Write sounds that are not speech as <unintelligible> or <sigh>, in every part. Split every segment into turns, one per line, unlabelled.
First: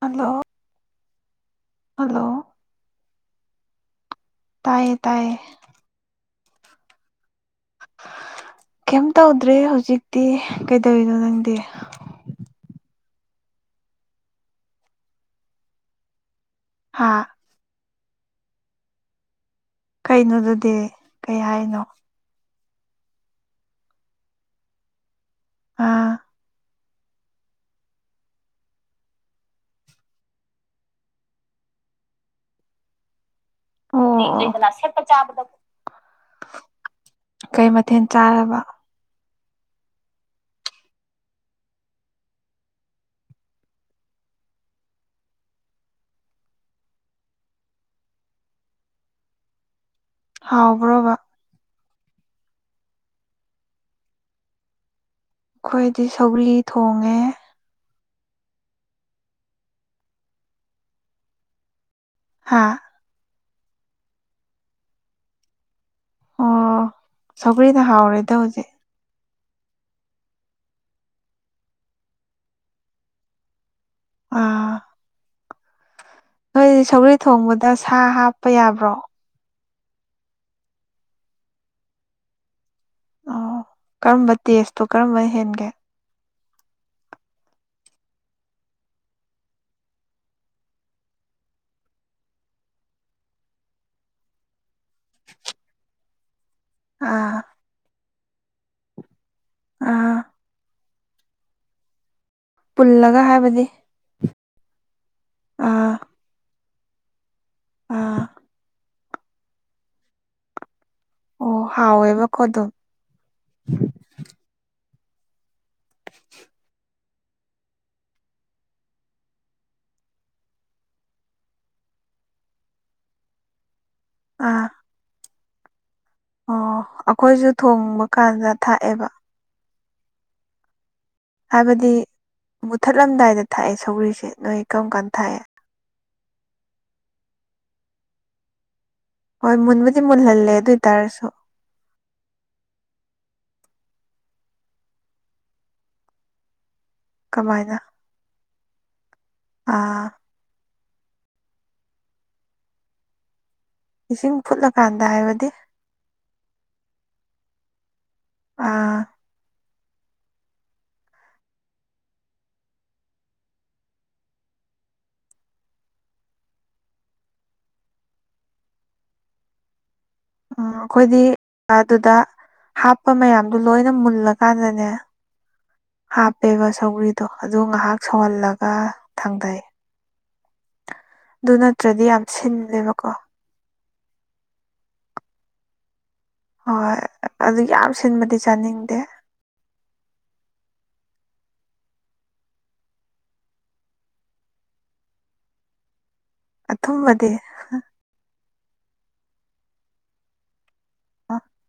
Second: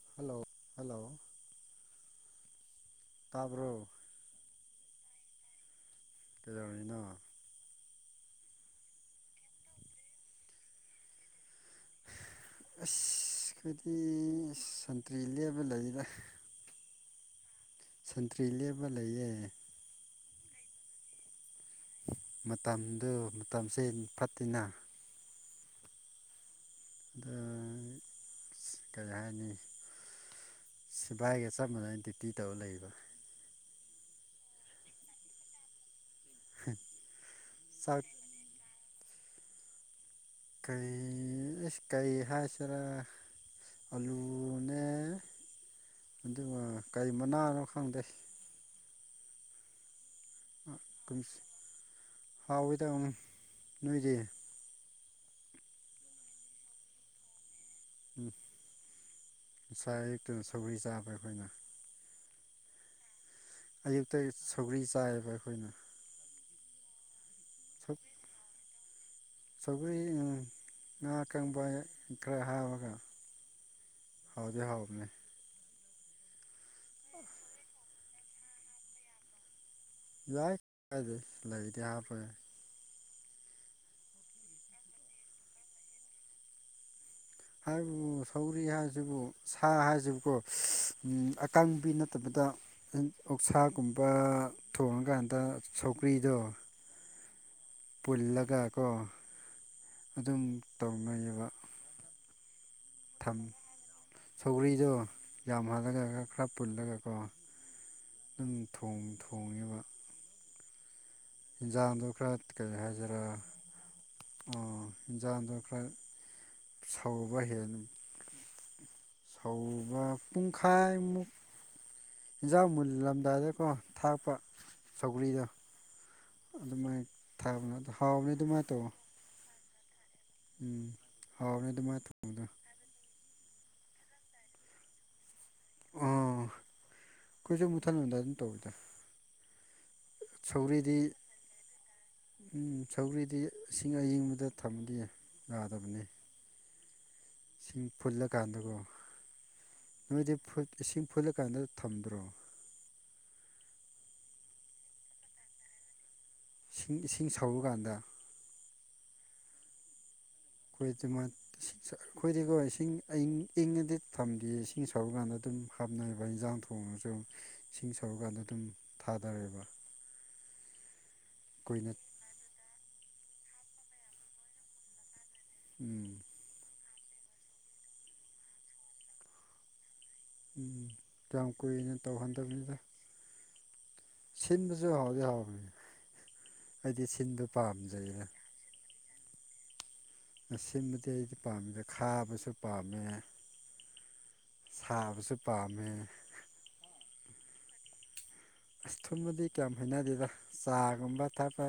Hello hello
ꯇꯥꯄꯣ
ꯇꯌꯦ ꯇꯥꯏꯌꯦ
ꯀꯗꯔꯕꯅꯤꯅ
ꯀꯩꯝ ꯇꯧꯗ꯭ꯔꯦ ꯍꯧꯖꯤꯛꯇꯤ ꯀꯩꯗꯧꯔꯤꯅꯣ ꯅꯪꯗꯤ
ꯑꯁ ꯈꯗꯤ ꯁꯟꯇ꯭ꯔꯤ ꯂꯦꯞꯕ ꯂꯩꯗ
ꯍꯥꯥ
ꯁꯟꯇ꯭ꯔꯤ ꯂꯦꯞꯕ ꯂꯩꯌꯦꯦ
ꯀꯩꯅꯣꯗꯨꯗꯤ ꯀꯩ ꯍꯥꯏꯅꯣ
ꯃꯇꯝꯗꯨ ꯃꯇꯝꯁꯦ ꯐꯠꯇꯦꯅ
ꯑꯥ
ꯑꯗ ꯌꯥꯥꯏꯅꯤ ꯁꯤꯐꯏꯒ ꯆꯞ ꯃꯥꯟꯅꯩ ꯗ꯭ꯌꯨꯇꯤ ꯇꯧꯧꯕ ꯂꯩꯕ
ꯎꯝ ꯑꯗꯨꯗꯅ ꯁꯦꯠꯄ ꯆꯥꯕꯗ ꯀꯩ
ꯆꯥꯛ
ꯃꯊꯦꯜ ꯆꯥꯔꯕ
ꯀꯩ ꯀꯩ ꯍꯥꯏꯆꯔꯥ ꯑꯂꯨꯅꯅꯦ ꯑꯗꯨꯒ ꯀꯔꯤ ꯃꯅꯥꯅꯣ ꯈꯪꯗꯦ
ꯍꯥꯎꯕꯔꯣꯕꯔ
ꯍꯥꯎꯋꯤꯗ ꯅꯣꯏꯗꯤ
ꯑꯩꯈꯣꯏꯗꯤ ꯁꯧꯒꯔꯤ ꯊꯣꯡꯉꯦ
ꯎꯝ ꯉꯅꯨꯡꯁꯥ ꯑꯛꯇꯨꯅ ꯁꯧꯒꯔꯤ ꯆꯥꯕ ꯑꯩꯈꯣꯏꯅ
ꯍꯥ
ꯑꯌꯨꯛꯇ ꯁꯧꯒ꯭ꯔꯤ ꯆꯥꯏꯌꯦꯕ ꯑꯩꯈꯣꯏꯅ
ꯑꯣ ꯁꯒꯔꯤꯗ ꯍꯥꯎꯔꯦꯗ ꯍꯧꯖꯤꯛ
ꯁꯒꯔꯤ ꯉ ꯀ ꯀꯥꯡꯕ ꯈꯔ ꯍꯥꯥꯎꯒ
ꯑꯥ
ꯍꯣꯏꯖꯍꯥꯎꯅꯦ
ꯅꯣꯏꯗꯤ ꯁꯧꯒꯔꯤ ꯊꯣꯡꯕꯗ ꯁꯥ ꯍꯥꯞꯄ ꯌꯥꯕ꯭ꯔꯣ
ꯌꯥꯏ ꯀ ꯂꯩꯗꯤ ꯍꯥꯞꯄ ꯌꯥꯅꯦ
ꯑꯣ ꯀꯔꯝꯕ ꯇꯦꯁꯇꯣ ꯀꯔꯝꯕ ꯍꯦꯟꯒꯦ
ꯍꯥꯏꯕꯨ ꯁꯧꯔꯤ ꯍꯥꯏꯁꯤꯕꯨ ꯁꯥ ꯍꯥꯏꯁꯤꯕꯨꯀꯣ ꯑꯀꯪꯕꯤ ꯅꯠꯇꯕꯗ ꯑꯣꯛꯁꯥꯒꯨꯝꯕ ꯊꯣꯡꯉꯀꯥꯟꯗ ꯁꯧꯀ꯭ꯔꯤꯗꯣ
ꯑꯥ
ꯄꯨꯜꯂꯒꯀꯣ
ꯑꯥ
ꯑꯗꯨꯝ ꯇꯧꯅꯩꯑꯌꯦꯕ
ꯄꯨꯜꯂꯒ ꯍꯥꯏꯕꯗꯤ
ꯁꯧꯒ꯭ꯔꯤꯗꯣ
ꯑꯥ
ꯌꯥꯝꯍꯜꯂꯒꯒ ꯈꯔ ꯄꯨꯜꯂꯒꯀꯣ
ꯑꯥ
ꯑꯗꯨꯝ ꯊꯣꯡ ꯊꯣꯡꯉꯤꯕ
ꯑꯣ
ꯌꯦꯟꯁꯥꯡꯗ ꯈꯔ
ꯍꯥꯎꯋꯦꯕꯀꯣ ꯑꯗꯨꯝ
ꯀꯔꯤ ꯍꯥꯏꯖꯔꯥ ꯑꯣ ꯖ ꯑꯗꯔ ꯈ ꯁꯥꯎꯕ ꯍꯅ ꯁꯧꯕ ꯄꯨꯡꯈꯥꯏꯃꯨꯛ ꯌꯦꯟꯖꯥꯡ ꯃꯨꯜꯂꯝꯗꯥꯏꯗꯀꯣ ꯊꯥꯛꯄ
ꯑꯥ
ꯁꯧꯒꯂꯤꯗ
ꯑꯣ ꯑꯩꯈꯣꯏꯁꯨ
ꯊꯥꯕꯅ
ꯊꯣꯡꯕ
ꯍꯥꯎꯕꯅꯦ
ꯀꯥꯟꯗ
ꯑꯗꯨꯃꯥꯏꯅ ꯇꯧ
ꯊꯥꯛꯑꯦꯕ
ꯎꯝ ꯍꯥꯎꯕꯅꯦ
ꯍꯥꯏꯕꯗꯤ
ꯑꯗꯨꯃꯥꯏꯅ ꯊꯣꯡꯕꯗꯣ
ꯃꯨꯊꯠꯂꯝꯗꯥꯏꯗ ꯊꯥꯛꯑꯦ ꯁꯧꯒꯔꯤꯁꯦ ꯅꯣꯏ ꯀꯔꯝ ꯀꯥꯟꯗ ꯊꯥꯛꯑꯦ
ꯑꯥ ꯑꯩꯈꯣꯏꯁꯨꯦ ꯃꯨꯊꯠ ꯍꯟꯊ ꯑꯗꯨꯝ ꯇꯧꯋꯗ
ꯍꯣꯏ ꯃ
ꯁꯧꯔꯤꯗꯤ ꯎꯝ ꯁꯧꯔꯤꯗꯤ ꯏꯁꯤꯡ ꯑꯏꯤꯡꯕꯗ ꯊꯃꯗꯤ ꯌꯥꯗꯕꯅꯤ
ꯀꯃꯥꯏꯅ
ꯁꯤꯡ ꯐꯨꯜꯂꯀꯥꯟꯗꯀꯣ
ꯑꯥ
ꯅꯣꯏꯗꯤ ꯏꯁꯤꯡ ꯐꯨꯠꯂꯀꯥꯟꯗ ꯊꯝꯗ꯭ꯔꯣ
ꯏꯁꯤꯡ ꯐꯨꯠꯂꯀꯥꯟꯗ ꯍꯥꯏꯕꯗꯤ
ꯏꯁꯤꯡ ꯏꯁꯤꯡ ꯁꯧꯔꯨꯀꯥꯟꯗ
ꯑꯥ
ꯑꯩꯈꯣꯏ ꯑꯗꯨꯃ ꯏꯁꯤꯡ ꯑꯩꯈꯣꯏꯗꯤꯀꯣ ꯏꯁꯤꯡ ꯑꯪ ꯏꯪꯉꯗꯤ ꯊꯝꯗꯦ ꯏꯁꯤꯡ ꯁꯥꯎꯔ ꯀꯥꯟꯗ ꯑꯗꯨꯝ ꯑꯗꯨꯝ ꯍꯥꯞꯅꯩꯕ ꯏꯟꯖꯥꯡ ꯊꯣꯡꯉꯒꯁꯨ ꯏꯁꯤꯡ ꯁꯧꯔꯀꯥꯟꯗ ꯑꯗꯨꯝ ꯊꯥꯗꯔꯦꯕ
ꯎꯝ ꯑꯩꯈꯣꯏꯗꯤ
ꯀꯨꯏꯅ
ꯑꯗꯨꯗ ꯍꯥꯞ ꯍꯥꯄ ꯃꯌꯥꯝꯗꯣ ꯂꯣꯏꯅ ꯃꯨꯜꯂꯀꯥꯟꯗꯅꯦ
ꯎꯝ
ꯍꯥꯞꯄꯦꯕ ꯁꯧꯒ꯭ꯔꯤꯗ ꯑꯗꯣ ꯑꯗꯨ ꯉꯥꯏꯍꯥꯛ ꯁꯧꯍꯜꯂꯒ ꯊꯥꯡꯊꯩ
ꯎ ꯆꯝ ꯀ ꯇꯧ
ꯌꯥꯝ
ꯍꯥꯟꯗꯃꯤꯗ
ꯁꯤꯜꯂꯦꯕꯀꯣ
ꯁꯤꯤꯟꯕꯁꯨ ꯍꯗ
ꯍꯣꯏ ꯑꯗꯨ ꯌꯥꯝ ꯁꯤꯟꯕꯗꯤ ꯆꯥꯅꯤꯡꯗꯦ
ꯃꯁꯤꯕꯗꯤ ꯑꯩꯗꯤ ꯄꯥꯝꯃꯤꯗ ꯈꯥꯕꯁꯨ ꯄꯥꯝꯃꯦ ꯁꯥꯕꯁꯨ ꯄꯥꯝꯃꯦ
ꯑꯊꯨꯝꯕꯗ
ꯑꯁ ꯊꯨꯝꯕꯗꯤ ꯀꯌꯥꯝ ꯍꯅꯗꯦꯗ ꯆꯥꯒꯨꯝꯕ ꯊꯛꯄ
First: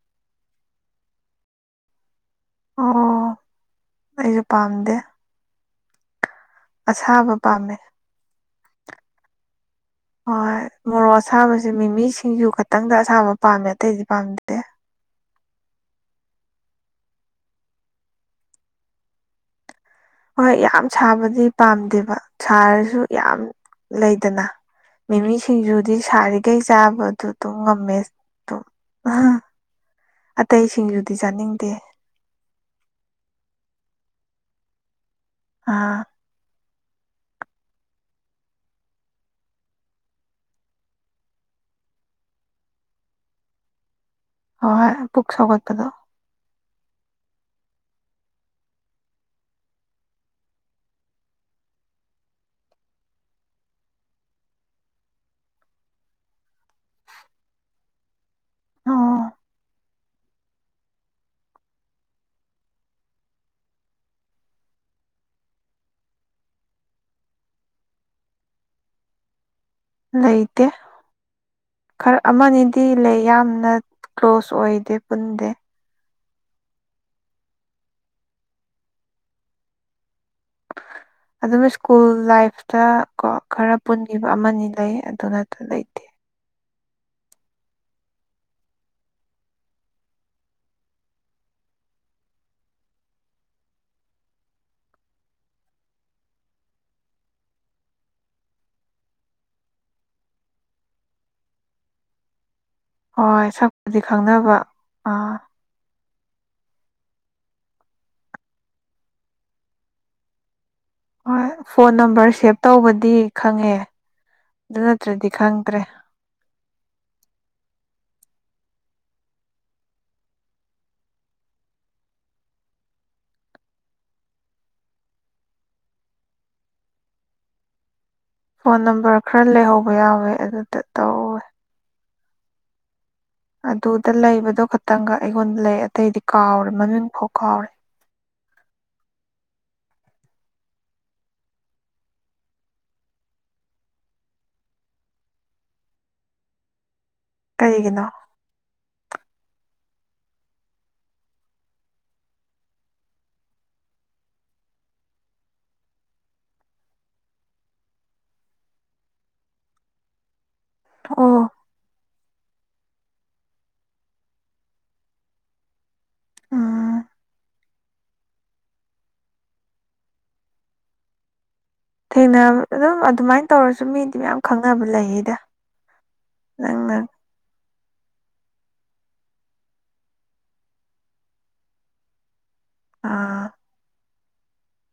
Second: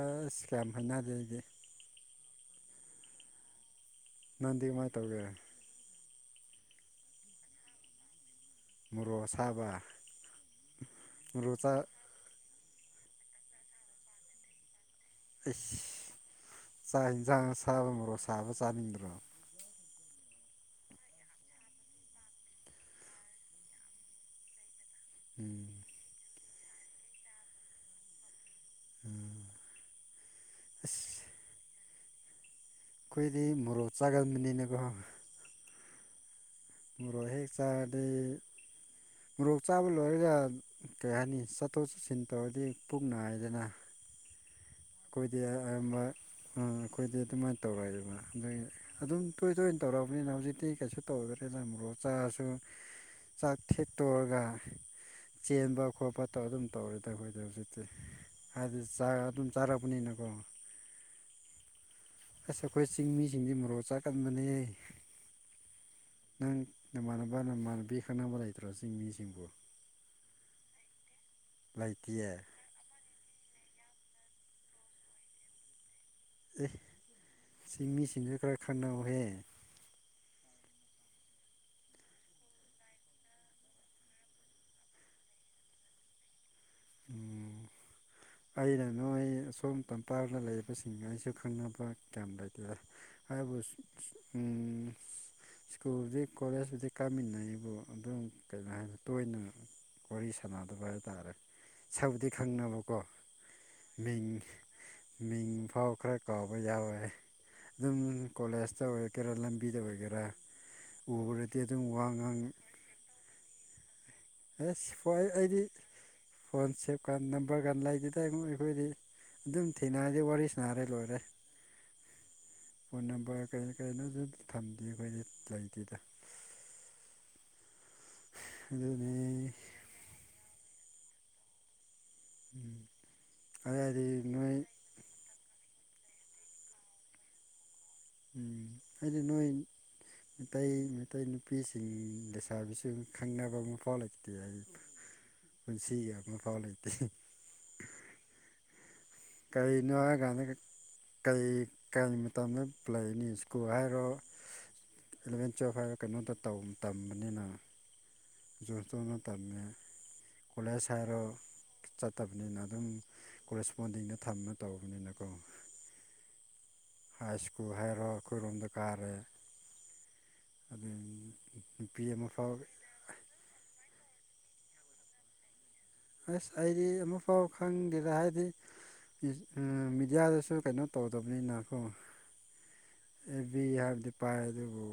ꯀꯌꯥꯝ ꯍꯥꯏꯅꯖꯩ ꯑꯩꯗꯤ
ꯑ
ꯅꯟꯗꯤ ꯃꯃꯥꯏ ꯇꯧꯒꯦ
ꯑꯁꯥꯕ ꯄꯥꯝꯃꯦ
ꯃꯣꯔꯣꯛ ꯁꯥꯕ
ꯍꯣꯏ ꯃꯣꯔꯣꯛ ꯑꯁꯕꯁꯦ ꯃꯤꯃꯤ ꯁꯤꯡ ꯌꯨ ꯈꯤꯇꯪꯗ ꯑꯁꯥꯕ ꯄꯥꯝꯃꯦ ꯑꯇꯩꯗꯤ ꯄꯥꯝꯗꯦ
ꯑꯁ ꯆꯥꯛ ꯌꯦꯟꯁꯥꯡ ꯁꯥꯕ ꯃꯔꯣ ꯁꯥꯕ ꯆꯥꯅꯤꯡꯗ꯭ꯔꯣ
ꯍꯣꯏ ꯌꯥꯝ ꯁꯥꯕꯗꯤ ꯄꯥꯝꯗꯦꯕ ꯁꯥꯔꯁꯨ ꯌꯥꯝ ꯂꯩꯗꯅ ꯃꯤꯃꯤ
ꯎꯝ
ꯁꯤꯡꯖꯨꯗꯤ ꯁꯥꯔꯤꯈꯩ ꯆꯥꯕꯗꯨ ꯑꯗꯨꯝ ꯉꯝꯃꯦ ꯑ ꯑ ꯑꯇꯩꯁꯤꯡꯖꯗꯤ
ꯑꯁ
ꯆꯥꯅꯤꯡꯗꯦ
ꯑꯩꯈꯣꯏꯗꯤ ꯃꯣꯔꯣꯛ ꯆꯥꯒꯟꯕꯅꯤꯅꯀꯣ
ꯑꯥ
ꯔꯣꯍꯤ ꯆ ꯃꯣꯔꯣꯛ ꯆꯥꯕ ꯂꯣꯏꯔꯒ ꯀꯩ ꯍꯥꯏꯅꯤ ꯆꯠꯊꯣꯛ ꯆꯠꯁꯤꯟ ꯇꯧꯔꯗꯤ ꯄꯨꯛ ꯍꯥꯏꯏꯗꯅ
ꯍꯥꯎꯋꯦ ꯄꯨꯛ ꯁꯒꯠꯇꯅ
ꯑꯥ ꯑꯩꯈꯣꯏꯗꯤ ꯑꯗꯨꯃꯥꯏꯅ ꯇꯧꯔꯣꯏꯗꯅ ꯑꯗꯨ ꯑꯗꯨꯝ ꯇꯣꯏ ꯇꯣꯏꯅ ꯇꯧꯔꯛꯑꯔꯕꯅꯤꯅ ꯍꯧꯖꯤꯛꯇꯤ ꯀꯩꯁꯨ ꯇꯧꯔꯛꯇꯦꯗ꯫ ꯃꯔꯣꯛ ꯆꯥꯔꯁꯨ ꯆꯥꯛ ꯊꯦꯠꯇꯣꯛꯔꯒ ꯆꯦꯟꯕ ꯈꯣꯠꯄ ꯑꯗꯨꯝ ꯇꯧꯔꯦꯗ ꯑꯩꯈꯣꯏꯗ ꯍꯧꯖꯤꯛꯇꯤ ꯍꯥꯏꯗꯤ ꯆꯥꯛ
ꯑꯣ
ꯑꯗꯨꯝ ꯆꯥꯔꯥꯕ ꯅꯤꯅ ꯀꯣ ꯑꯁ ꯑꯩꯈꯣꯏ ꯆꯤꯡꯃꯤꯁꯤꯡꯁꯤ ꯃꯣꯔꯣꯛ ꯆꯥꯀꯟꯕꯅꯦ ꯅꯪ ꯅꯃꯥꯟꯅꯕ ꯅꯃꯥꯟꯅꯕꯤ ꯈꯪꯅꯕ ꯂꯩꯇ꯭ꯔꯣ ꯆꯤꯡ ꯃꯤꯁꯤꯡꯕꯨ꯫
ꯂꯩꯇꯦ ꯈꯔ
ꯂꯩꯇꯤꯌꯦ
ꯑꯃ ꯑꯅꯤꯗꯤ ꯂꯩ ꯌꯥꯝꯅ ꯀ꯭ꯂꯣꯁ ꯑꯣꯏꯗꯦ ꯄꯨꯟꯗꯦ꯫
ꯑꯦ ꯁꯤ ꯃꯤꯁꯤꯡꯗꯨꯁꯨ ꯈꯔ ꯈꯟꯅꯧꯍꯦ꯫
<unintelligible> ꯑꯗꯨꯝ ꯁ꯭ꯀꯨꯜ ꯂꯥꯏꯐꯇ ꯀꯣ ꯈꯔ ꯄꯨꯟꯈꯤꯕ ꯑꯃꯅꯤ ꯂꯩ ꯑꯗꯨꯅꯠꯇ ꯂꯩꯇꯦ꯫ <inaudible>
ꯎꯝ ꯑꯩꯅ ꯅꯣꯏ ꯑꯁꯣꯝ ꯇꯝꯄꯥꯛꯗ ꯂꯩꯔꯤꯕꯁꯤꯡ ꯑꯩꯁꯨ ꯈꯪꯅꯕ ꯀꯌꯥꯝ ꯂꯩꯇꯦꯗ꯫ ꯍꯥꯏꯕ <unintelligible> ꯎ ꯁ꯭ꯀꯨꯜꯗꯤ ꯀꯣꯂꯦꯖꯄꯨꯗꯤ ꯀꯥꯃꯤꯟꯅꯩꯕꯨ ꯑꯗꯨꯝ ꯀꯩꯍꯥꯏꯅꯤ ꯇꯣꯏꯅ ꯋꯥꯔꯤ ꯁꯥꯟꯅꯗꯕ ꯍꯥꯏꯇꯥꯔꯦ ꯁꯥꯛꯄꯨꯗꯤ ꯈꯪꯅꯕꯀꯣ꯫
ꯍꯣꯏ ꯁꯛꯄꯨꯗꯤ
ꯃꯤꯡ
ꯈꯪꯅꯕ ꯑꯥ
ꯃꯤꯡ ꯐꯥꯎ ꯈꯔ ꯀꯥꯎꯕ ꯌꯥꯎꯋꯦ ꯑꯗꯨꯝ ꯀꯣꯂꯦꯖꯇ ꯑꯣꯏꯒꯦꯔꯥ ꯂꯝꯕꯤꯗ ꯑꯣꯏꯒꯦꯔꯥ
ꯍꯣꯏ
ꯎꯔꯗꯤ ꯑꯗꯨꯝ
ꯐꯣꯟ
ꯋꯥ
ꯅꯝꯕꯔ
ꯉꯥꯡ
ꯁꯦꯚ ꯇꯧꯕꯗꯤ ꯈꯪꯉꯦ꯫ ꯑꯗꯨ
ꯍꯥꯁ ꯍꯣꯏ
ꯅꯠꯇ꯭ꯔꯗꯤ
ꯑꯩꯗꯤ
ꯈꯪꯗ꯭ꯔꯦ
ꯐꯣꯟ ꯁꯦꯞ ꯀ ꯅꯝꯕꯔꯒ ꯂꯩꯒꯤꯗꯥꯏ ꯍꯨꯝ ꯑꯩꯈꯣꯏꯗꯤ ꯑꯗꯨꯝ ꯊꯦꯡꯅꯔꯗꯤ ꯋꯥꯔꯤ ꯁꯥꯥꯟꯅꯔꯦ ꯂꯣꯏꯔꯦ꯫ ꯐꯣꯟ ꯅꯝꯕꯔ ꯀꯔꯤ ꯀꯩꯅꯣꯁꯨ ꯊꯝꯗꯦ ꯑꯩꯈꯣꯏꯗꯤ ꯂꯩꯇꯦꯗ꯫
ꯐꯣꯟ
ꯑꯗꯨꯅꯤ
ꯅꯝꯕꯔ ꯈꯔ ꯂꯩꯍꯧꯕ ꯌꯥꯎꯋꯦ ꯑꯗꯨꯗ ꯇꯧꯋꯦ
<inaudible> ꯑꯗꯨꯗꯤ
ꯑꯗꯨꯗ
ꯅꯣꯏ
ꯂꯩꯕꯗꯣ ꯈꯇꯪꯒ ꯑꯩꯉꯣꯟꯗ ꯂꯩ ꯑꯇꯩꯗꯤ ꯀꯥꯎꯔꯦ ꯃꯃꯤꯡ ꯐꯥꯎ ꯀꯥꯎꯔꯦ꯫
ꯎꯝ ꯑꯩꯗꯤ ꯅꯣꯏ ꯃꯩ ꯃꯩꯇꯩ ꯅꯨꯄꯤꯁꯤꯡ ꯂꯩꯁꯥꯕꯤꯁꯤꯡ ꯈꯪꯅꯕ ꯑꯃꯐꯥꯎ ꯂꯩꯇꯦ ꯑꯩ꯫ ꯄꯨꯟꯁꯤꯒꯤ ꯑꯃꯐꯥꯎ ꯂꯩꯇꯦ꯫
ꯀꯩꯒꯤꯅꯣ
ꯀꯩꯒꯤꯅꯣ ꯍꯥꯏꯒꯟꯗ <unintelligible> ꯀꯩ ꯀꯔꯤ ꯃꯇꯝꯗ ꯂꯩꯅꯤ ꯁ꯭ꯀꯨꯜ ꯍꯥꯏꯔꯣ ꯑꯦꯂꯚꯦꯟ ꯇꯨꯌꯦꯞ ꯍꯥꯏꯕ ꯀꯩꯅꯣꯗ ꯇꯧ ꯇꯝꯕꯅꯤꯅ ꯗꯣꯅꯁꯇꯣꯟꯗ ꯇꯝꯃꯦ ꯀꯣꯂꯦꯖ ꯍꯥꯏꯔꯣ
ꯑꯣ
ꯆꯠ ꯐꯠꯇꯕꯅꯤꯅ ꯑꯗꯨꯝ ꯀꯣꯔꯦꯁꯄꯣꯟꯗꯤꯡꯗ ꯊꯝꯃ ꯇꯧꯕꯅꯤꯅꯀꯣ
ꯎꯝ
ꯍꯥꯏ ꯁꯀꯨ ꯍꯥꯏꯔꯣ ꯑꯩꯈꯣꯏꯔꯣꯝꯗꯀꯥꯔꯦ ꯑꯗꯒꯤ
ꯊꯦꯡꯅ ꯑꯗꯨꯝ ꯑꯗꯨꯃꯥꯏꯅ ꯇꯧꯔꯁꯨ ꯃꯤꯗꯤ ꯃꯌꯥꯝ ꯈꯪꯅꯕ ꯂꯩꯌꯦꯗ꯫
ꯍꯁ ꯑꯩꯗꯤ
ꯅꯪꯅ
ꯑꯃ ꯐꯥꯎ ꯈꯪꯗꯦꯗ ꯍꯥꯏꯗꯤ ꯏ ꯎꯝ ꯃꯦꯗꯤꯌꯥꯗꯁꯨ ꯀꯩꯅꯣ ꯇꯧꯗꯕꯅꯤꯅꯀꯣ
ꯑꯥ
ꯑꯦꯕꯤ ꯍꯔꯗꯤꯛ ꯄꯥꯏ ꯑꯗꯨꯕꯨ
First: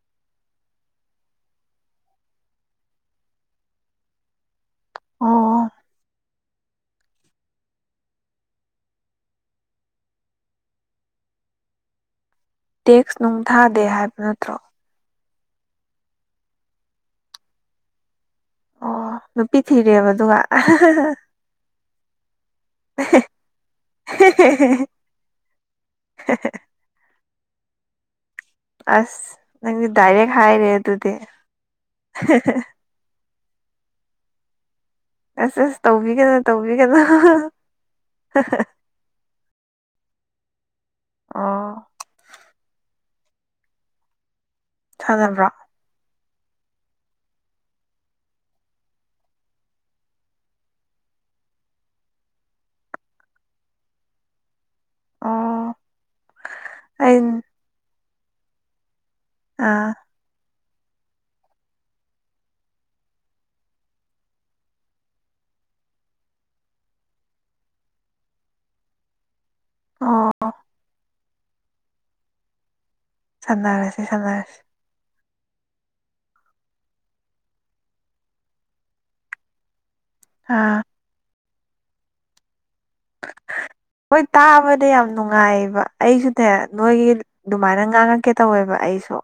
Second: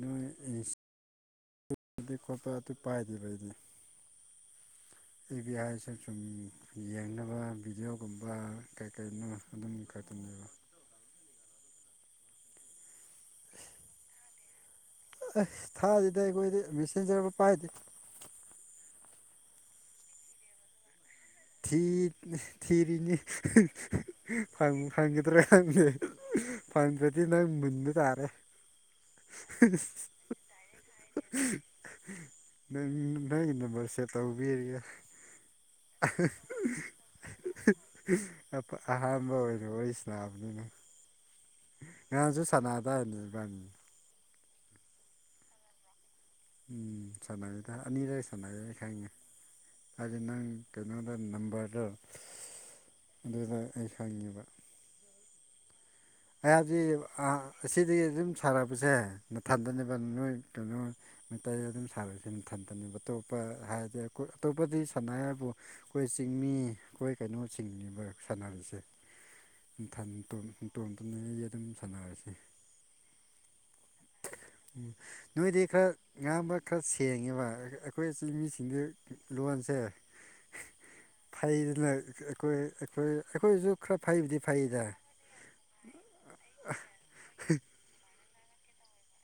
ꯅꯣꯏ ꯏꯁ <unintelligible> ꯑꯗꯨꯗꯤ ꯈꯣꯠꯄ ꯑꯗꯨ ꯄꯥꯏꯗꯦꯕ ꯑꯩꯗꯤ꯫ ꯑꯦꯕꯤ
ꯑꯣ
ꯍꯥꯏꯁꯦ ꯆꯨꯃꯤꯅꯦ꯫ ꯌꯦꯡꯅꯕ ꯚꯤꯗꯤꯑꯣꯒꯨꯝꯕ ꯀꯩ ꯀꯩꯅꯣ ꯑꯗꯨꯝ ꯈꯛꯇꯅꯦꯕ꯫
ꯇꯦꯛꯁ ꯅꯨꯡ ꯊꯥꯗꯦ ꯍꯥꯏꯕ ꯅꯠꯇ꯭ꯔꯣ꯫
ꯑꯩꯁ ꯊꯥꯗꯦꯗ ꯑꯩꯈꯣꯏꯗꯤ ꯃꯦꯁꯦꯟꯖꯔ ꯑꯃ ꯄꯥꯏꯗ꯭ꯔꯤ꯫
ꯑꯣ ꯅꯨꯄꯤ ꯊꯤꯔꯦꯕ ꯑꯗꯨꯒ <unintelligible>
ꯊꯤ ꯊꯔꯤꯅꯤ ꯐꯪ ꯐꯪꯒꯗ꯭ꯔꯥ <unintelligible> ꯈꯪꯗꯦ꯫ ꯐꯪꯗ꯭ꯔꯗꯤ ꯅꯪ ꯃꯨꯟꯕ ꯇꯥꯔꯦ꯫
ꯑꯁ ꯅꯪꯗꯤ ꯗꯥꯏꯔꯦꯛ ꯍꯥꯏꯔꯦ ꯑꯗꯨꯗꯤ꯫ <unintelligible>
ꯅ ꯏꯟꯅꯕꯔꯁꯦ ꯇꯧꯕꯤꯔꯤꯒ
ꯑꯁ ꯇꯧꯕꯤꯒꯅꯨ ꯇꯧꯕꯤꯒꯅꯨ
ꯑꯍꯥꯥꯟꯕ ꯑꯣꯏꯅ ꯑꯣꯏꯁꯤ ꯂꯥꯕꯅꯤꯅ
ꯑꯣ
ꯉꯁꯨ ꯁꯅꯥꯗ
ꯊꯖꯕ꯭ꯔꯥ
ꯎꯝ ꯁꯥꯟꯅꯩꯗ ꯑꯅꯤꯗ ꯁꯥꯟꯅꯔ ꯈꯪꯉꯦ ꯑ ꯅꯪ ꯀꯩꯅꯣꯗ ꯅꯝꯕꯝꯕꯔꯗ ꯑꯗꯨꯗꯗ ꯑꯩꯈꯥꯉꯗ
ꯑꯣ
ꯑꯩꯍꯗꯤ
ꯑꯩ
ꯑꯁꯤꯗꯒꯤ ꯑꯗꯨꯝ ꯁꯥꯔꯛꯄꯁꯦ
ꯑꯥ
ꯅꯅꯥꯊꯟꯗꯅꯦꯕ ꯅꯣꯏ ꯀꯩꯅꯣ ꯃꯩꯇꯩ ꯑꯗꯨꯝ ꯁꯥꯕꯁ ꯃꯊꯟꯇꯅꯦꯕ ꯑꯇꯣꯞꯄ ꯍꯥꯏꯔꯗꯤ ꯑꯇꯣꯞꯄꯗꯤ ꯁꯥꯟꯅ ꯍꯥꯏꯕꯨ ꯑꯩꯈꯣꯏ ꯆꯤꯡꯃꯤ ꯑꯩꯈꯣꯏ ꯀꯩꯅꯣ ꯆꯤꯡꯅꯤꯕ ꯁꯥꯟꯅꯔꯤꯁꯦ
<inaudible> ꯑꯣ
ꯇꯣꯡꯗꯨꯅ ꯑꯩꯁꯦ ꯑꯗꯨꯝ ꯁꯥꯟꯅꯔꯁꯤ
ꯁꯅꯥꯔꯁꯤ ꯁꯅꯥꯔꯁꯤ
ꯎꯝ ꯅꯣꯏꯗꯤ ꯈꯔ ꯉꯕ ꯈꯔ ꯁꯦꯡꯉꯦꯕ ꯑꯩꯈꯣꯏ ꯏꯆꯤꯟ ꯃꯤꯁꯤꯡꯗ ꯂꯣꯟꯁꯦ
ꯑꯥ
ꯐꯩꯗꯅ ꯑꯩꯈꯣꯏꯣꯏ ꯑꯩꯈꯣꯏꯁꯨ ꯈꯔ
ꯍꯣꯏ
ꯐꯩꯕꯨꯗꯤ ꯐꯩꯗ
ꯇꯥꯕꯗ ꯌꯥꯝ ꯅꯨꯡꯉꯥꯏꯌꯦꯕ ꯑꯩꯁꯨꯅꯦ ꯅꯣꯏꯒꯤ ꯑꯗꯨꯃꯥꯏꯅ ꯉꯥꯡꯉꯛꯀꯦ ꯇꯧꯋꯦꯕ ꯑꯩꯁꯨ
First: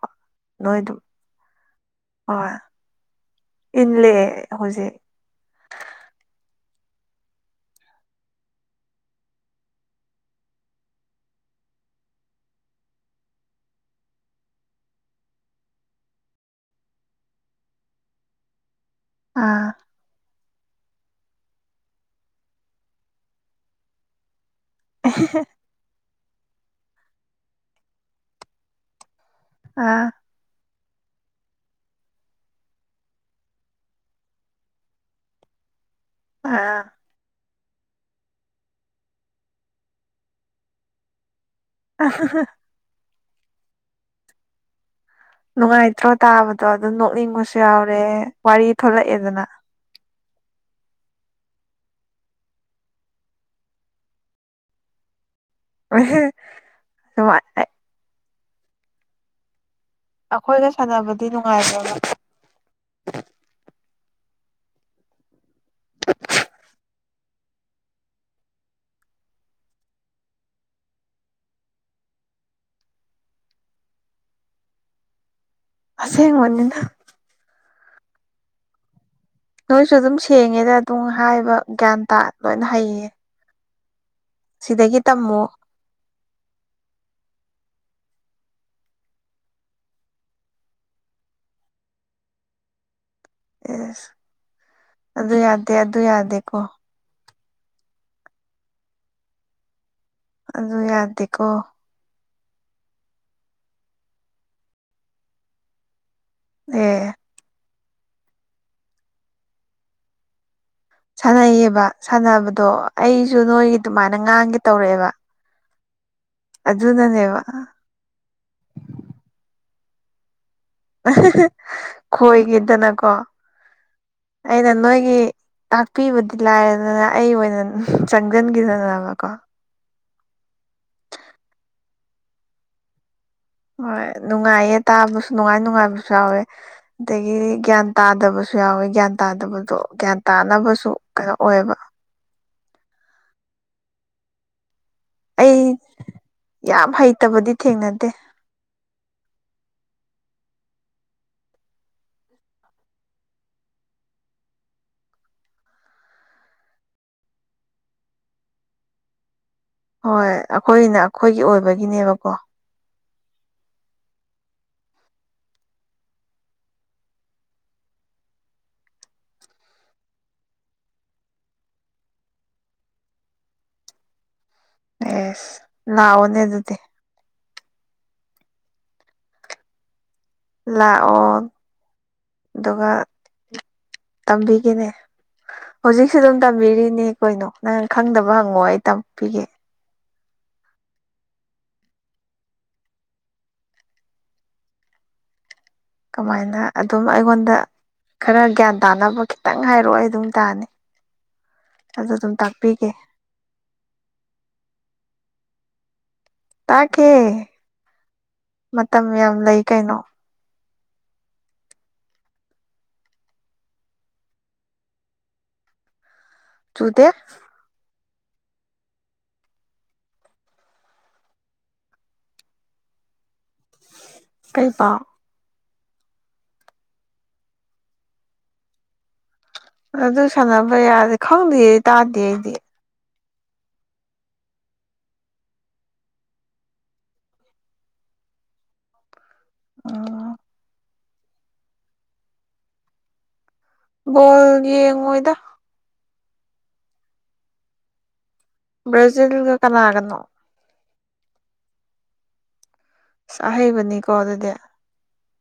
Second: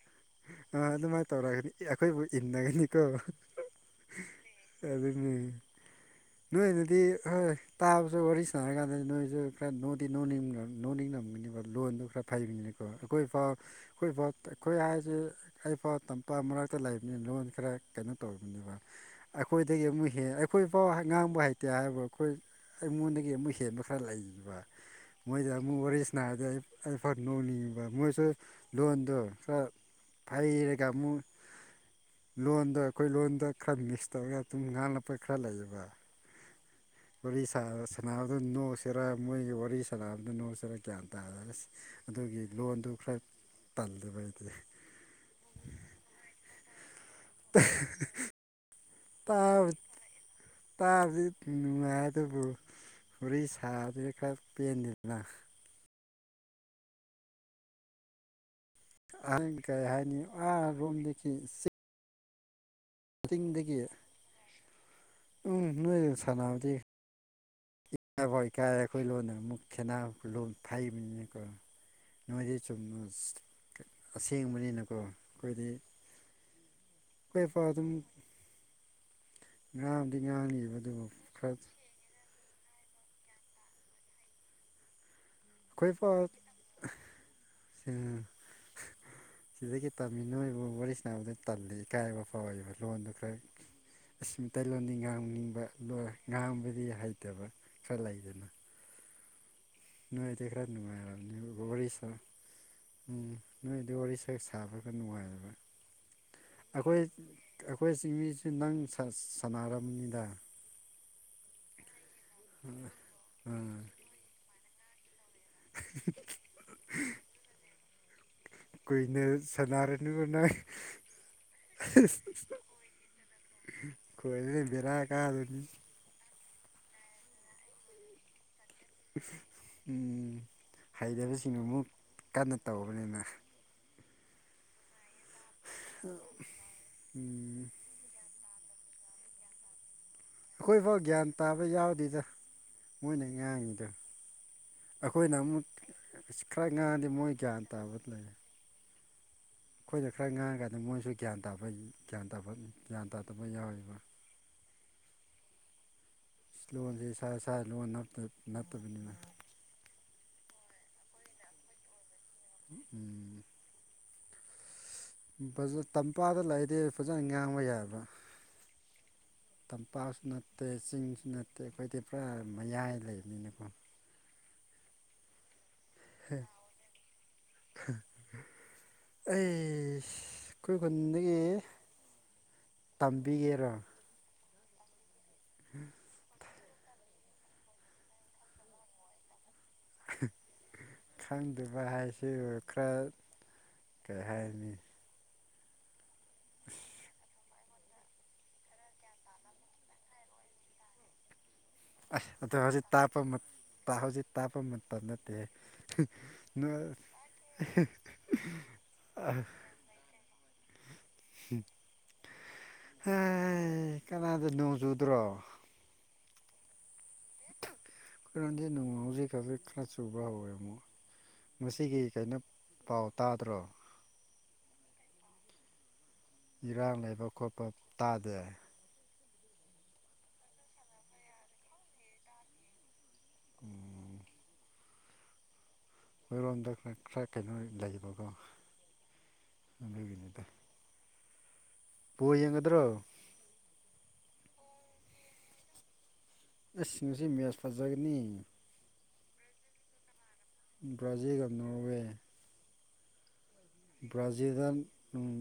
ꯅꯣꯏ
ꯑ
ꯑꯗꯨꯝ
ꯑꯗꯨꯃꯥꯏꯅ ꯇꯧꯔꯒꯗꯤ ꯑꯩꯈꯣꯏꯕꯨ ꯏꯟꯅꯒꯅꯤꯀꯣ
ꯏꯂꯦ ꯍꯧꯖꯤꯛ
ꯑꯗꯨꯅꯤ ꯅꯣꯏꯅꯗꯤ ꯍꯣꯏ ꯇꯥꯕꯁꯨ ꯋꯥꯔꯤ ꯁꯥꯟꯔꯀꯥꯟꯗꯗꯤ ꯅꯣꯏꯁꯨ ꯈꯔ ꯅꯣꯡꯗꯤ ꯅ ꯅꯣꯅꯤꯡ ꯅꯝꯒꯅꯤꯕ ꯂꯣꯟꯗꯨꯣ ꯈꯔ ꯐꯩꯕꯅꯤꯅꯀꯣ ꯑꯩꯈꯣꯏꯐꯥꯎ ꯑꯩꯈꯣꯏꯐꯥꯎ ꯑꯩꯈꯣꯏ ꯍꯥꯏ ꯁꯤ ꯑꯩꯐꯥꯎ ꯇꯝꯄꯥꯛ ꯃꯔꯛꯇ ꯂꯩꯕꯅꯤ ꯂꯣꯟ ꯈꯔ ꯀꯩꯅꯣ ꯇꯧꯔꯤꯕꯅꯦꯕ
ꯑꯥ
ꯑꯩꯈꯣꯏꯗꯒꯤ ꯑꯃꯨꯛ ꯍꯦꯛ ꯑꯩꯈꯣꯏꯐꯥꯎ ꯉꯥꯡꯕ ꯍꯩꯇꯦ ꯍꯥꯏꯕꯨ ꯑꯩꯈꯣꯏ ꯑꯩꯉꯣꯟꯗꯒꯤ ꯑꯃꯨꯛ ꯍꯦꯟꯕ ꯈꯔ ꯂꯩꯕ ꯃꯣꯏꯗ ꯑꯃꯨꯛ ꯋꯥꯔꯤꯁꯅꯥꯔꯗꯤ ꯑꯩ ꯑꯩ ꯐ ꯅꯧꯅꯤꯡꯉꯤꯕ ꯃꯣꯏꯁꯨ ꯂꯣꯟꯗꯣ
ꯑꯥ
ꯐꯔꯤꯔꯒꯃꯨ ꯂꯣꯟꯗ ꯑꯩꯈꯣꯏ ꯂꯣꯟꯗ ꯈꯔ ꯃꯤꯁ ꯇꯧꯔꯒ ꯑꯗꯨꯝ ꯉꯥꯡꯂꯛꯄ ꯈꯔ ꯂꯩꯌꯦꯕ
ꯑꯥ
ꯋꯥꯔꯤ ꯁꯥꯟꯅꯕꯗ ꯅꯣꯛꯁꯤꯔꯥ ꯃꯣꯏꯒꯤ ꯋꯥꯔꯤ ꯁꯥꯟꯅꯕꯗ ꯅꯣꯛꯁꯤꯔꯥ ꯒꯌꯥꯟ ꯇꯥꯔꯁꯤ ꯑꯗꯨꯒꯤ ꯂꯣꯟꯗꯨ ꯈꯔ ꯄꯜꯜꯂꯤꯦꯕ ꯍꯥꯏꯗꯤ
ꯅꯅꯨꯡꯥꯏꯇꯣ ꯇꯥꯎꯕꯣ ꯑꯗꯨ ꯑꯗꯨ ꯅꯣꯛꯅꯤꯡꯕꯁꯨ ꯌꯥꯎꯔꯦ ꯋꯥꯔꯤ ꯊꯂꯛꯑꯦꯗꯅ
ꯇꯥꯔꯗꯤ ꯅꯨꯡꯉꯥꯏ ꯑꯗꯨꯕꯨ ꯍꯔꯤ ꯁꯥꯗꯦ ꯈꯔ ꯄꯦꯟꯗꯦꯗꯅ
ꯑꯍꯦ ꯀꯃꯥ
ꯑ
ꯑꯩꯈꯣꯏꯒ ꯁꯥꯟꯅꯕꯗꯤ ꯅꯨꯡꯉꯥꯏꯕ꯭ꯔꯕ
ꯆꯤꯡꯗꯒꯤ ꯎꯝ ꯅꯣꯏꯗ ꯁꯥꯟꯅꯕꯗꯤ ꯏꯀꯥꯏꯐꯥꯎ ꯏꯀꯥꯏꯔꯦ ꯑꯩꯈꯣꯏ ꯂꯣꯟꯅ ꯑꯃꯨꯛ ꯈꯦꯅ ꯂꯣꯟ ꯊꯕꯅꯤꯅꯀꯣ ꯅꯣꯏꯗꯤ ꯆꯨꯝ ꯑꯁꯦꯡꯕꯅꯤꯅꯀꯣ ꯑꯩꯈꯣꯏꯗꯤ
ꯑꯁꯦꯡ ꯃꯅ
ꯀꯥꯗꯨꯝ
ꯅꯣꯏꯁꯨ ꯑꯗꯨꯝ ꯁꯦꯡꯉꯦꯗ ꯑꯗꯨꯝ
ꯑꯗꯨꯕꯨ ꯈꯔ
ꯍꯥꯏꯕ ꯒ꯭ꯌꯥꯟ ꯇꯥ ꯂꯣꯏꯅ ꯍꯩꯌꯦ ꯁꯤꯗꯒꯤ ꯇꯝꯃꯣ
ꯑꯩꯈꯣꯏ ꯄꯥꯎ ꯁꯤꯗꯒꯤ ꯇꯝꯃꯤ ꯅꯣꯏꯕꯨ ꯋꯥꯔꯤ ꯁꯥꯟꯅꯕꯗ ꯇꯜꯂꯤ ꯏꯀꯥꯏꯕ ꯐꯥꯎꯋꯕ ꯂꯣꯟꯗꯨ
ꯑꯦꯁ
ꯑꯁꯤ ꯃꯩꯇꯩꯂꯣꯟꯗꯤ
ꯑꯗꯨ
ꯉꯥꯡꯅꯤꯡꯕ
ꯌꯥꯗꯦ ꯑꯗꯨ
ꯂꯣꯏ
ꯌꯥꯗꯦꯀꯣ
ꯉꯥꯡꯕꯗꯤ ꯍꯥꯏ ꯂꯩꯠꯇꯕ ꯈꯔ ꯂꯩꯗꯅ ꯅꯨꯍꯏꯇꯦ ꯈ꯭ꯔꯔ
ꯑꯗꯨ
ꯅꯨꯍꯔ
ꯌꯥꯗꯦꯀꯣ
ꯍꯥꯏ ꯕꯔꯤꯁ ꯎꯝ ꯅꯣꯏꯗ ꯋꯥꯔꯤ ꯁꯛ ꯁꯥꯕꯒ ꯅꯨꯡꯉꯥꯏꯕ ꯑꯩꯈꯣꯏ
ꯑꯦ
ꯑꯩꯈꯣꯏ ꯆꯤꯡꯃꯤꯁꯤ ꯅꯪ ꯁꯥꯟꯅꯔꯕꯅꯤꯗ
ꯁꯥꯟꯅꯩꯌꯦꯕ ꯁꯥꯟꯅꯕꯗꯣ ꯑꯩꯁꯨ ꯅꯣꯏꯒꯤ
ꯑꯥ
ꯑꯗꯨꯃꯥꯏꯅ ꯉꯥꯡꯒꯦ ꯇꯧꯔꯛꯑꯦꯕ
<unintelligible>
ꯑꯗꯨꯗ ꯅꯅꯦꯦ ꯋꯥ
ꯀꯨꯏꯅ ꯁꯥꯟꯅꯔꯅ
ꯈꯣꯏꯒꯤꯗꯅꯀꯣ
ꯈꯣꯏꯗꯅ
ꯑꯩꯅ
ꯕꯦꯔꯥ
ꯅꯣꯏꯒꯤ
ꯀꯥꯗꯣꯏꯅꯤ
ꯇꯥꯛꯄꯤꯕꯗꯤ ꯂꯥꯏꯔꯦꯗꯅ ꯑꯩ ꯑꯣꯏꯅ ꯆꯪꯁꯤꯟꯈꯤꯗꯅ
ꯎꯝ ꯍꯩꯇꯕꯁꯤꯡꯅ ꯑꯃꯨꯛ ꯀꯟꯅ ꯇꯧꯕꯅꯤꯅ
ꯍꯣꯏ ꯅꯨꯡꯉꯥꯏꯌꯦ ꯇꯥꯕꯁꯨ ꯅꯨꯡꯉꯥꯏ ꯅꯨꯡꯉꯥꯏꯕꯁꯨ ꯌꯥꯎꯋꯦ ꯑꯗꯒꯤ
ꯎꯝ
ꯒ꯭ꯌꯥꯟ ꯇꯥꯗꯕꯁꯨ ꯁꯨ ꯌꯥꯎꯋꯦ ꯒ꯭ꯌꯥꯟ ꯇꯥꯗꯕꯗꯣ ꯒ꯭ꯌꯥꯟ ꯇꯥꯅꯕꯁꯨ
ꯑꯩꯈꯣꯏꯐꯥꯎ ꯒ꯭ꯌꯥꯟ
ꯀꯩꯅꯣ
ꯇꯥꯕ
ꯑꯣꯏꯌꯦꯕ
ꯌꯥꯎꯗꯦꯗ ꯃꯣꯏꯅ ꯉꯥꯡꯉꯤꯗ ꯑꯩꯈꯣꯏꯅ ꯑꯃꯨꯛ
ꯑꯩ
ꯈꯔ
ꯌꯥꯝ
ꯉꯥꯡꯉꯗꯤ ꯃꯣꯏ
ꯍꯩꯇꯕꯗꯤ
ꯒ꯭ꯌꯥꯟ ꯇꯥꯕ
ꯊꯦꯡꯅꯗꯦ
ꯂꯩ ꯑꯩꯈꯣꯏꯅ ꯈꯔ ꯉꯥꯡꯉꯀꯥꯟꯗ ꯃꯣꯏꯁꯨ ꯒ꯭ꯌꯥꯟ ꯇꯥꯕ ꯒ꯭ꯌꯥꯟ ꯇꯥꯕꯅꯤ ꯒ꯭ꯌꯥꯟ ꯇꯥꯗꯕ ꯌꯥꯎꯋꯕ
<unintelligible>
ꯂꯣꯟꯁꯦ ꯏꯁꯥ ꯏꯁꯥ ꯂꯣꯟ ꯅꯠꯇꯕꯅꯤꯅ
ꯍꯣꯏ ꯑꯩꯈꯣꯏꯅ ꯑꯩꯈꯣꯏꯒꯤ ꯑꯣꯏꯕꯒꯤꯅꯦꯕꯀꯣ
ꯎꯝ ꯇꯝꯄꯥꯗ ꯂꯥꯛꯏꯗꯤ ꯐꯖꯅ ꯉꯥꯡꯕ ꯌꯥꯏꯕ
<unintelligible>
ꯇꯝꯄꯥꯛꯁꯨ ꯅꯠꯇꯦ ꯆꯤꯡꯁꯨ ꯅꯠꯇꯦ ꯑꯩꯈꯣꯏꯗꯤ ꯄꯨꯔꯥ ꯃꯌꯥꯏ ꯂꯩꯕꯅꯤꯅꯀꯣ
ꯑꯦꯁ ꯂꯎꯅꯦ ꯑꯗꯨꯗꯤꯦ
ꯑꯩ ꯑꯩꯈꯣꯏ
ꯂꯥꯛꯑꯣ
ꯈꯨꯟꯗꯒꯤ
ꯑꯗꯨꯒ
ꯇꯝꯕꯤꯒꯦꯔꯣ
ꯇꯝꯕꯤꯒꯦꯅꯦ ꯍꯧꯖꯤꯛꯁꯨ ꯑꯗꯨꯝ ꯇꯝꯕꯤꯔꯤꯅꯦ ꯀꯩꯅꯣ ꯅꯪ ꯈꯪꯗꯕ ꯍꯪꯉꯣ ꯑꯩ ꯇꯝꯄꯤꯒꯦ
ꯈꯪꯗꯕ ꯍꯥꯏꯁꯤ ꯈꯔ ꯀꯩ ꯍꯥꯏꯔꯅꯤ
ꯀꯃꯥꯏꯅ ꯑꯗꯨꯝ ꯑꯩꯉꯣꯟꯗ ꯈꯔ ꯒ꯭ꯌꯥꯟ ꯇꯥꯅꯕ ꯈꯤꯇꯪ ꯍꯥꯏꯔꯛꯑꯣ ꯑꯗꯨꯝ ꯇꯥꯅꯤ ꯑꯗꯨ
ꯑꯁ
ꯑꯗꯨꯝ
ꯑꯗꯨꯣ ꯍꯧꯖꯤꯛ
ꯇꯥꯛꯄꯤꯒꯦ
ꯇꯥꯛꯄ ꯍꯧꯖꯤꯛ ꯇꯥꯛꯞꯄ ꯃꯇꯝ ꯅꯠꯇꯦ
ꯇꯥꯀꯦ ꯃꯇꯝ ꯌꯥꯝ ꯂꯩ ꯀꯩꯅꯣ
ꯍ ꯀꯅꯥꯗ ꯅꯣꯡ ꯆꯨꯗ꯭ꯔꯣ
ꯆꯨꯇꯦ
ꯀꯔꯝꯗꯤ ꯅꯣꯡ ꯆꯖꯤꯀꯥꯦ ꯀ꯭ꯂꯥꯁꯁꯨꯕ ꯍꯥꯎꯏꯃꯣ ꯃꯁꯤꯒꯤ ꯀꯩꯅꯣ ꯄꯥꯎ ꯇꯥꯗ꯭ꯔꯣ
ꯀꯩ ꯄ
ꯏꯔꯥꯡ ꯂꯩꯕ ꯈꯣꯠꯄ ꯇꯥꯗꯦ
ꯑꯗꯨ ꯁꯥꯟꯅꯕ ꯌꯥꯔꯦ ꯈꯪꯗꯦ ꯇꯥꯗꯦ ꯑꯩꯗꯤ
ꯎꯝ ꯑꯩꯈꯣꯏꯔꯣꯝꯗ ꯈꯔ ꯀꯩꯅꯣ ꯂꯩꯕꯀꯣ
ꯎꯝ
ꯎꯒꯅꯦꯗ ꯄ ꯌꯦꯡꯒꯗ꯭ꯔꯣ
ꯣꯜ ꯌꯦꯡꯉꯣꯏꯗ
ꯑꯩꯁꯤꯡꯁꯤ ꯃꯦꯁ ꯐꯖꯒꯅꯤ
ꯄꯣꯏꯣꯖ ꯀꯅꯥꯅꯥꯒꯅꯣ
ꯕ꯭ꯔꯥꯖꯤꯜ ꯅꯣꯔꯋꯦ
ꯑꯍꯩꯕꯅꯤꯀꯣ ꯑꯗꯨꯗꯤ
ꯕ꯭ꯔꯥꯖꯤꯜꯗ ꯎꯝ